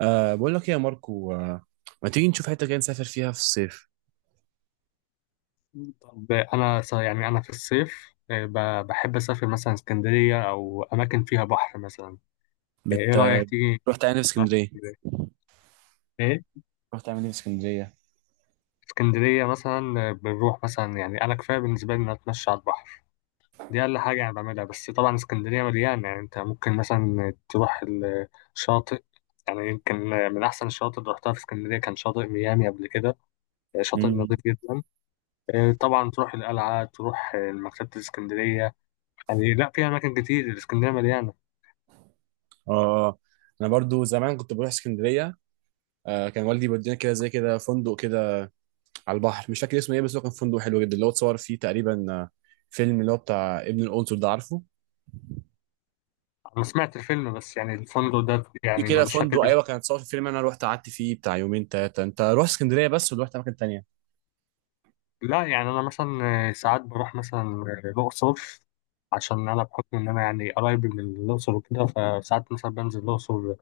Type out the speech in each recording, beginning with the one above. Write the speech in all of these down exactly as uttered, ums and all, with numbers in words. أه بقول لك ايه يا ماركو أه ما تيجي نشوف حته كده نسافر فيها في الصيف؟ طب انا ص- يعني انا في الصيف، آه، ب- بحب اسافر مثلا اسكندريه او اماكن فيها بحر مثلا. آه، ايه بت رايك تيجي رحت تعمل إيه في نروح اسكندريه؟ اسكندرية؟ ايه، رحت تعمل ايه في اسكندريه؟ اسكندريه مثلا آه، بنروح مثلا، يعني انا كفايه بالنسبه لي ان أنا اتمشى على البحر. دي اقل حاجه انا بعملها، بس طبعا اسكندريه مليانه، يعني انت ممكن مثلا تروح الشاطئ. يعني يمكن من احسن الشواطئ اللي رحتها في اسكندريه كان شاطئ ميامي قبل كده. آه، شاطئ نظيف امم. جدا. آه، طبعا تروح القلعه، تروح آه، مكتبه الاسكندريه. يعني لا، في اماكن كتير، الاسكندريه مليانه. اه، انا برضو زمان كنت بروح اسكندريه. أه كان والدي بيودينا كده زي كده فندق كده على البحر، مش فاكر اسمه ايه، بس هو كان فندق حلو جدا اللي هو اتصور فيه تقريبا، آه، فيلم اللي هو بتاع ابن القنصل ده، عارفه؟ انا سمعت الفيلم، بس يعني الفندق ده في يعني كده مش فاكر فندق، ايوه اسمه. كان اتصور في فيلم، انا رحت قعدت فيه بتاع يومين ثلاثه. انت روح اسكندريه بس ولا رحت اماكن تانيه؟ لا، يعني انا مثلا ساعات بروح مثلا الاقصر، عشان انا بحكم ان انا يعني قرايب من الاقصر وكده، فساعات مثلا بنزل الاقصر،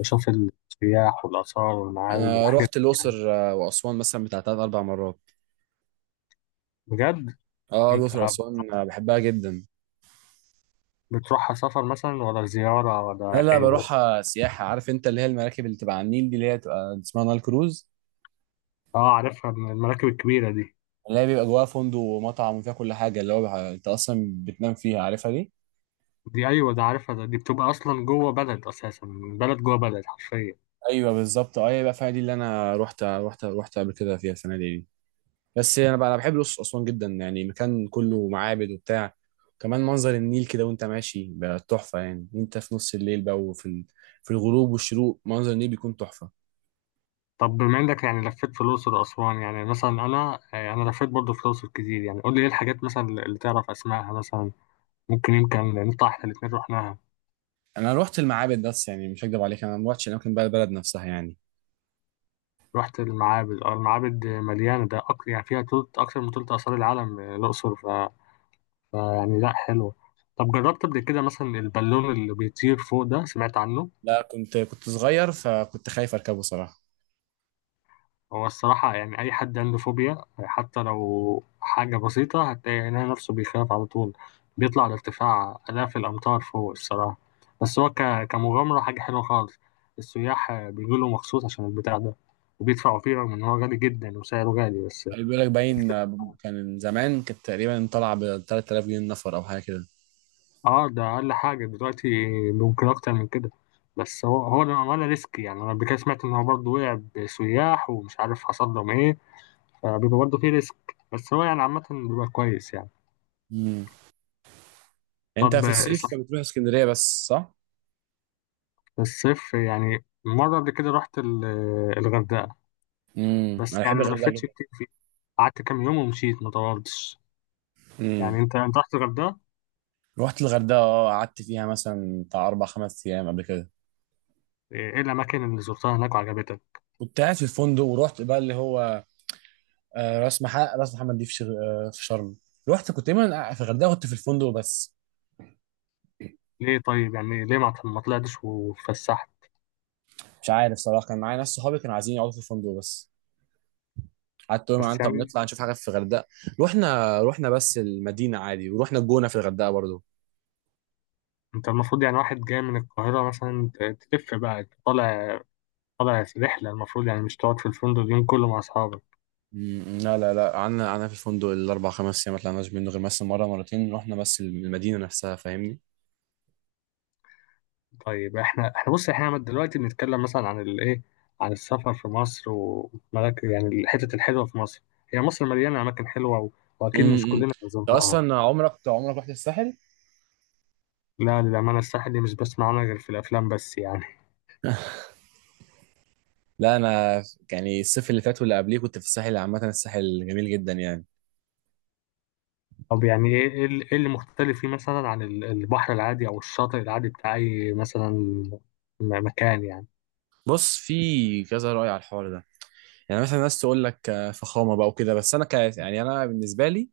بشوف السياح والاثار والمعابد انا والحاجات رحت دي الاقصر يعني. آه، واسوان مثلا بتاع ثلاث اربع مرات. بجد؟ اه انت الأقصر وأسوان، آه، بحبها جدا. بتروحها سفر مثلا ولا زياره لا ولا لا، ايه بس؟ بروح سياحة. عارف انت اللي هي المراكب اللي تبقى على النيل دي، اللي هي تبقى اسمها نايل كروز، اه، عارفها، من المراكب الكبيره دي. اللي هي بيبقى جواها فندق ومطعم وفيها كل حاجة، اللي هو بح- انت اصلا بتنام فيها، عارفها دي؟ دي ايوه ده عارفها، ده دي بتبقى اصلا جوه بلد اساسا، بلد جوه بلد حرفيا. ايوه بالظبط. اه يبقى فيها دي اللي انا رحت رحت رحت قبل كده فيها الفنادق دي. بس انا بقى انا بحب الأقصر وأسوان جدا، يعني مكان كله معابد وبتاع. كمان منظر النيل كده وانت ماشي بقى تحفة يعني، وانت في نص الليل بقى وفي ال... في الغروب والشروق منظر النيل بيكون تحفة. طب بما انك يعني لفيت في الاقصر واسوان، يعني مثلا انا آه، انا لفيت برضه في الاقصر كتير، يعني قول لي ايه الحاجات مثلا اللي تعرف اسمائها مثلا. ممكن يمكن نطلع احنا الاثنين رحناها. انا روحت المعابد بس، يعني مش هكدب عليك انا ما روحتش الاماكن بقى البلد نفسها يعني. رحت المعابد، اه المعابد مليانه، ده اكتر يعني، فيها تلت، اكتر من تلت اثار العالم، آه، الاقصر ف... ف يعني لا حلو. طب جربت قبل كده مثلا البالون اللي بيطير فوق ده؟ سمعت عنه؟ لا كنت كنت صغير فكنت خايف اركبه صراحه. هو الصراحة يعني أي حد عنده فوبيا حتى لو حاجة بسيطة هتلاقي عينيه نفسه بيخاف على طول، بيطلع لارتفاع آلاف الأمتار فوق الصراحة. بس هو ك... كمغامرة حاجة حلوة خالص. السياح بيجوا مخصوص عشان البتاع ده، وبيدفعوا فيه رغم إن هو غالي جدا وسعره غالي بس. بيقول لك باين، آه، كان زمان كانت تقريبا طالعه ب تلات آلاف جنيه النفر او حاجه كده. اه ده أقل حاجة دلوقتي، ممكن أكتر من كده. بس هو هو للأمانة ريسك، يعني أنا قبل كده سمعت إن هو برضه وقع بسياح ومش عارف حصل لهم إيه، فبيبقى برضه فيه ريسك. بس هو يعني عامة بيبقى كويس يعني. امم. طب انت في الصيف صف، بتروح اسكندريه بس، صح؟ الصيف يعني مرة قبل كده رحت ال- الغردقة، امم، بس انا بحب يعني ما الغردقه لفتش جدا. كتير فيه، قعدت كام يوم ومشيت ما طولتش. يعني امم. انت انت رحت الغردقة؟ رحت الغردقه، اه قعدت فيها مثلا بتاع اربع خمس ايام قبل كده. ايه الأماكن اللي زرتها هناك وعجبتك؟ كنت قاعد في الفندق ورحت بقى اللي هو، آه، راس محمد. راس محمد دي في شغ- آه، في شرم. رحت كنت دايما في الغردقه، كنت في الفندق بس. ليه؟ طيب يعني ليه ما ما طلعتش واتفسحت؟ مش عارف صراحه، كان معايا ناس صحابي كانوا عايزين يقعدوا في الفندق بس. قعدت اقول معاهم بس طب يعني نطلع نشوف حاجه في الغردقه. رحنا رحنا بس المدينه عادي، ورحنا الجونه في الغردقه برضو. انت المفروض، يعني واحد جاي من القاهرة مثلا ت- تلف بقى طالع، طالع رحلة، المفروض يعني مش تقعد في الفندق اليوم كله مع أصحابك. م- لا لا لا، قعدنا قعدنا في الفندق الاربع خمس ايام، ما طلعناش منه غير مثلا مره مرتين رحنا بس المدينه نفسها، فاهمني؟ طيب احنا احنا بص، احنا دلوقتي بنتكلم مثلا عن الايه، عن السفر في مصر وملاك يعني الحتت الحلوه في مصر. هي مصر مليانه اماكن حلوه و... واكيد مش امم. كلنا انت زرناها. اصلا عمرك عمرك رحت الساحل؟ لا، للامانه الساحل دي مش بسمع عنها غير في الافلام بس يعني. لا انا، يعني الصيف اللي فات واللي قبليه كنت في الساحل، عامه الساحل جميل جدا يعني. طب يعني ايه ايه ال- إيه اللي مختلف فيه مثلا عن ال- البحر العادي او الشاطئ العادي بتاع اي مثلا م- مكان يعني. بص، في كذا رأي على الحوار ده. يعني مثلا ناس تقول لك آه، فخامه بقى وكده، بس انا ك يعني انا بالنسبه لي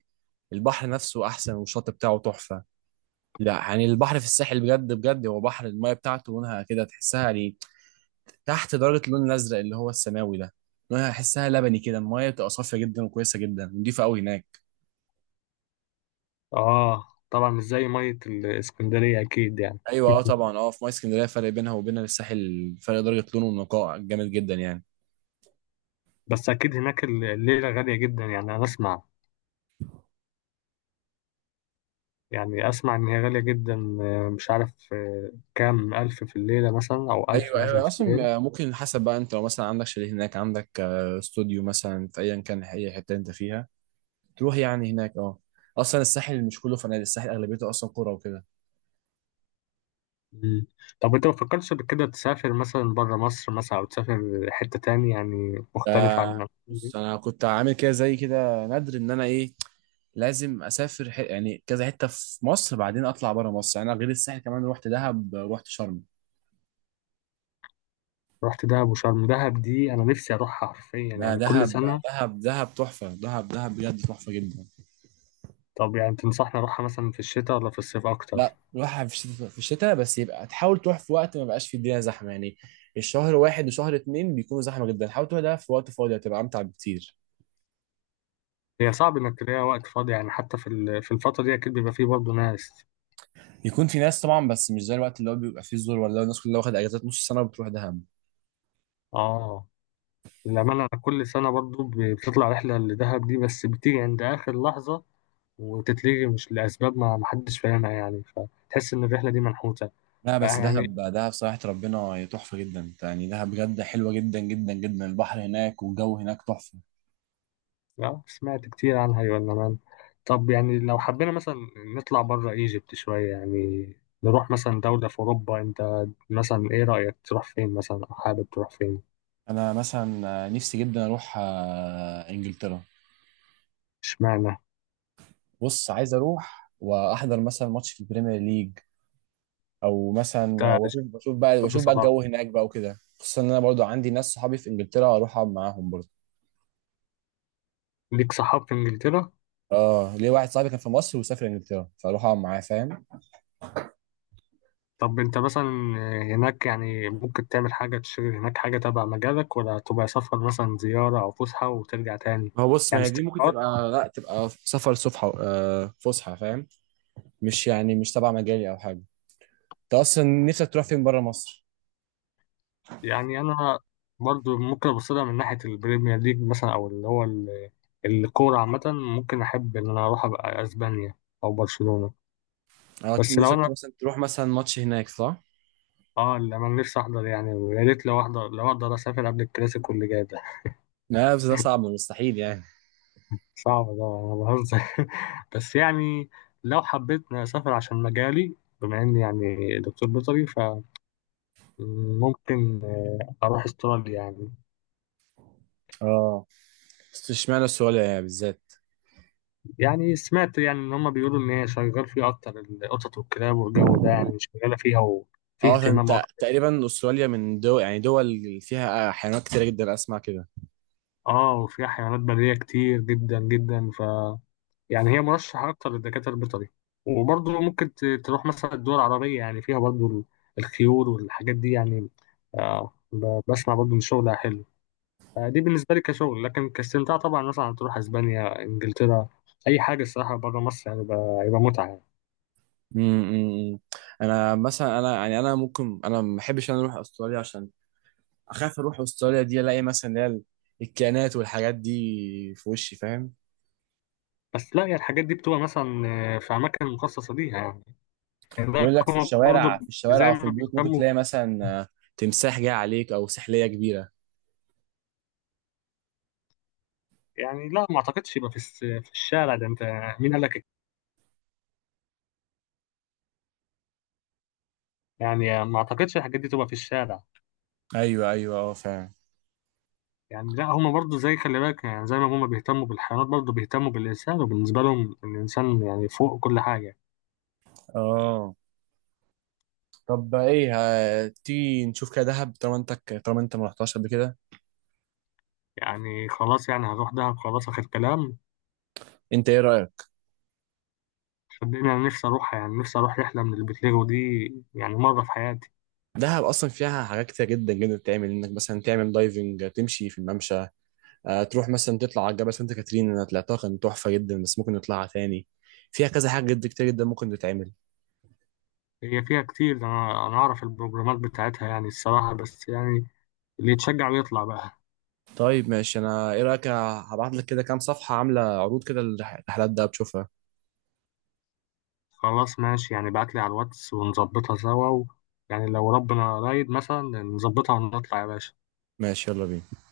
البحر نفسه احسن والشط بتاعه تحفه. لا يعني البحر في الساحل بجد بجد هو بحر، المايه بتاعته لونها كده تحسها يعني تحت درجه اللون الازرق اللي هو السماوي ده. لونها احسها لبني كده، المايه بتبقى صافيه جدا وكويسه جدا، نضيفه قوي هناك. اه طبعا مش زي ميه الاسكندريه اكيد يعني. ايوه اه طبعا، اه في ميه اسكندريه فرق بينها وبين الساحل، فرق درجه لون ونقاء جامد جدا يعني. بس اكيد هناك الليله غاليه جدا، يعني انا اسمع، يعني أسمع إن هي غالية جدا، آه، مش عارف آه، كام ألف في الليلة مثلا أو ألف ايوه، ايوه، مثلا أيوة. في الليل. اصلا ممكن حسب بقى، انت لو مثلا عندك شاليه هناك، عندك آه، استوديو مثلا، في ايا كان اي حته انت فيها تروح يعني هناك. اه اصلا الساحل مش كله فنادق، الساحل اغلبيته اصلا قرى وكده. مم. طب أنت ما فكرتش قبل كده تسافر مثلا برا مصر، مثلا أو تسافر حتة تاني يعني مختلف عن ده المكان دي؟ بص، انا كنت عامل كده زي كده ندر ان انا ايه، لازم اسافر ح... يعني كذا حته في مصر بعدين اطلع بره مصر. يعني انا غير الساحل كمان رحت دهب، رحت شرم. رحت دهب وشرم؟ دهب دي أنا نفسي أروحها حرفيا لا يعني كل دهب، سنة. دهب دهب تحفه، دهب دهب بجد تحفه جدا. طب يعني تنصحني أروحها مثلا في الشتاء ولا في الصيف أكتر؟ لا روحها في الشتاء، في الشتاء بس يبقى تحاول تروح في وقت ما بقاش في الدنيا زحمه يعني. الشهر واحد وشهر اتنين بيكونوا زحمه جدا، حاول تروح ده في وقت فاضي هتبقى امتع بكتير. هي صعب إنك تلاقي وقت فاضي، يعني حتى في ال- في الفترة دي أكيد بيبقى فيه برضه ناس. يكون في ناس طبعا بس مش زي الوقت اللي هو بيبقى فيه الزور، ولا الناس كلها واخد اجازات نص سنه وبتروح دهب. آه للأمانة أنا كل سنة برضه بتطلع رحلة لدهب دي، بس بتيجي عند آخر لحظة وتتلغي مش لأسباب، ما ما حدش فاهمها، يعني فتحس إن الرحلة دي منحوتة لا بقى بس دهب، يعني. دهب صراحة ربنا هي تحفة جدا يعني، دهب بجد حلوة جدا جدا جدا، البحر هناك والجو هناك تحفة. آه، سمعت كتير عنها يا مان. طب يعني لو حبينا مثلا نطلع بره ايجيبت شوية يعني، نروح مثلا دولة في أوروبا، أنت مثلا إيه رأيك تروح فين مثلا أو حابب تروح فين؟ أنا مثلا نفسي جدا أروح آه، إنجلترا. اشمعنى؟ بص، عايز أروح وأحضر مثلا ماتش في البريمير ليج، أو أنت مثلا وأشوف بشوف بقى شاب وأشوف بقى صلاح، الجو هناك بقى وكده، خصوصا إن أنا برضو عندي ناس صحابي في إنجلترا، أروح أقعد معاهم برضو. ليك صحاب في إنجلترا؟ اه ليه، واحد صاحبي كان في مصر وسافر انجلترا، فاروح اقعد معاه، فاهم. طب أنت مثلا هناك يعني ممكن تعمل حاجة، تشتغل هناك حاجة تبع مجالك ولا تبقى سفر مثلا زيارة أو فسحة وترجع تاني؟ هو بص، ما يعني هي دي ممكن استقرار. تبقى لا تبقى سفر، صفحة آه، فسحة، فاهم؟ مش يعني مش تبع مجالي او حاجة. انت اصلا نفسك تروح فين بره مصر؟ يعني انا برضو ممكن ابص لها من ناحيه البريمير ليج مثلا، او اللي هو ال- الكوره عامه، ممكن احب ان انا اروح ابقى اسبانيا او برشلونه. اه، بس لو نفسك انا تروح مثلا تروح مثلا ماتش هناك، صح؟ اه اللي انا نفسي احضر، يعني يا ريت لو احضر، لو اقدر اسافر قبل الكلاسيكو اللي جاي ده. لا بس ده صعب مستحيل يعني. صعب، ده انا بهزر. بس يعني لو حبيت إني اسافر عشان مجالي بما اني يعني دكتور بيطري، فممكن آه، اروح استراليا يعني. اه، بس اشمعنى استراليا يعني بالذات؟ يعني سمعت، يعني ان هم بيقولوا ان هي شغال فيه اكتر القطط والكلاب والجو ده يعني، شغاله فيها وفيه اه عشان اهتمام انت اكتر. تقريبا استراليا من دول، يعني دول فيها حيوانات كتيرة جدا، اسمع كده. اه وفيها حيوانات بريه كتير جدا جدا، ف يعني هي مرشحه اكتر للدكاتره البيطري. وبرضه ممكن ت- تروح مثلا الدول العربيه، يعني فيها برضه ال- الخيول والحاجات دي يعني. آه ب- بسمع برضه ان شغلها حلو. آه دي بالنسبه لي كشغل، لكن كاستمتاع طبعا مثلا تروح اسبانيا، انجلترا، اي حاجه الصراحه بره مصر يعني بقى- هيبقى متعه يعني. امم. انا مثلا انا يعني انا ممكن انا ما بحبش انا اروح استراليا عشان اخاف اروح استراليا دي الاقي مثلا اللي هي ال- الكائنات والحاجات دي في وشي، فاهم؟ بس لا، هي الحاجات دي بتبقى مثلا آه، في أماكن مخصصة ليها، يعني لا بيقول لك في كوما الشوارع، برضه، في الشوارع زي او في ما البيوت ممكن بيهتموا تلاقي بال... مثلا، آه، تمساح جاي عليك او سحلية كبيرة. يعني لا، ما أعتقدش يبقى في الس- في الشارع ده، أنت مين قال لك؟ يعني ما أعتقدش الحاجات دي تبقى في الشارع. ايوه ايوه اه فعلا. يعني لا، هما برضه زي خلي بالك، يعني زي ما هما بيهتموا بالحيوانات برضه بيهتموا بالإنسان، وبالنسبة لهم الإنسان يعني فوق كل حاجة. اه طب بقى ايه، ه- تيجي نشوف كده دهب طالما انت، طالما انت ما رحتهاش قبل كده. يعني خلاص، يعني هروح دهب خلاص، آخر كلام. انت ايه رايك؟ صدقني أنا نفسي أروح، يعني نفسي أروح رحلة من البتليجو دي، يعني مرة في حياتي. دهب اصلا فيها حاجات كتير جدا جدا بتتعمل، انك مثلا تعمل دايفنج، تمشي في الممشى، آه، تروح مثلا تطلع على جبل سانت كاترين. انا طلعتها كان تحفه جدا، بس ممكن نطلعها تاني. فيها كذا حاجه جدا كتير جدا ممكن تتعمل. هي فيها كتير ده، انا انا اعرف البروجرامات بتاعتها يعني الصراحه، بس يعني اللي يتشجع ويطلع بقى. طيب ماشي، انا ايه رايك هبعت لك كده كام صفحه عامله عروض كده لرحلات دهب تشوفها؟ خلاص ماشي، يعني بعتلي على الواتس ونظبطها سوا و... يعني لو ربنا رايد مثلا نظبطها ونطلع يا باشا. ماشي يلا بينا.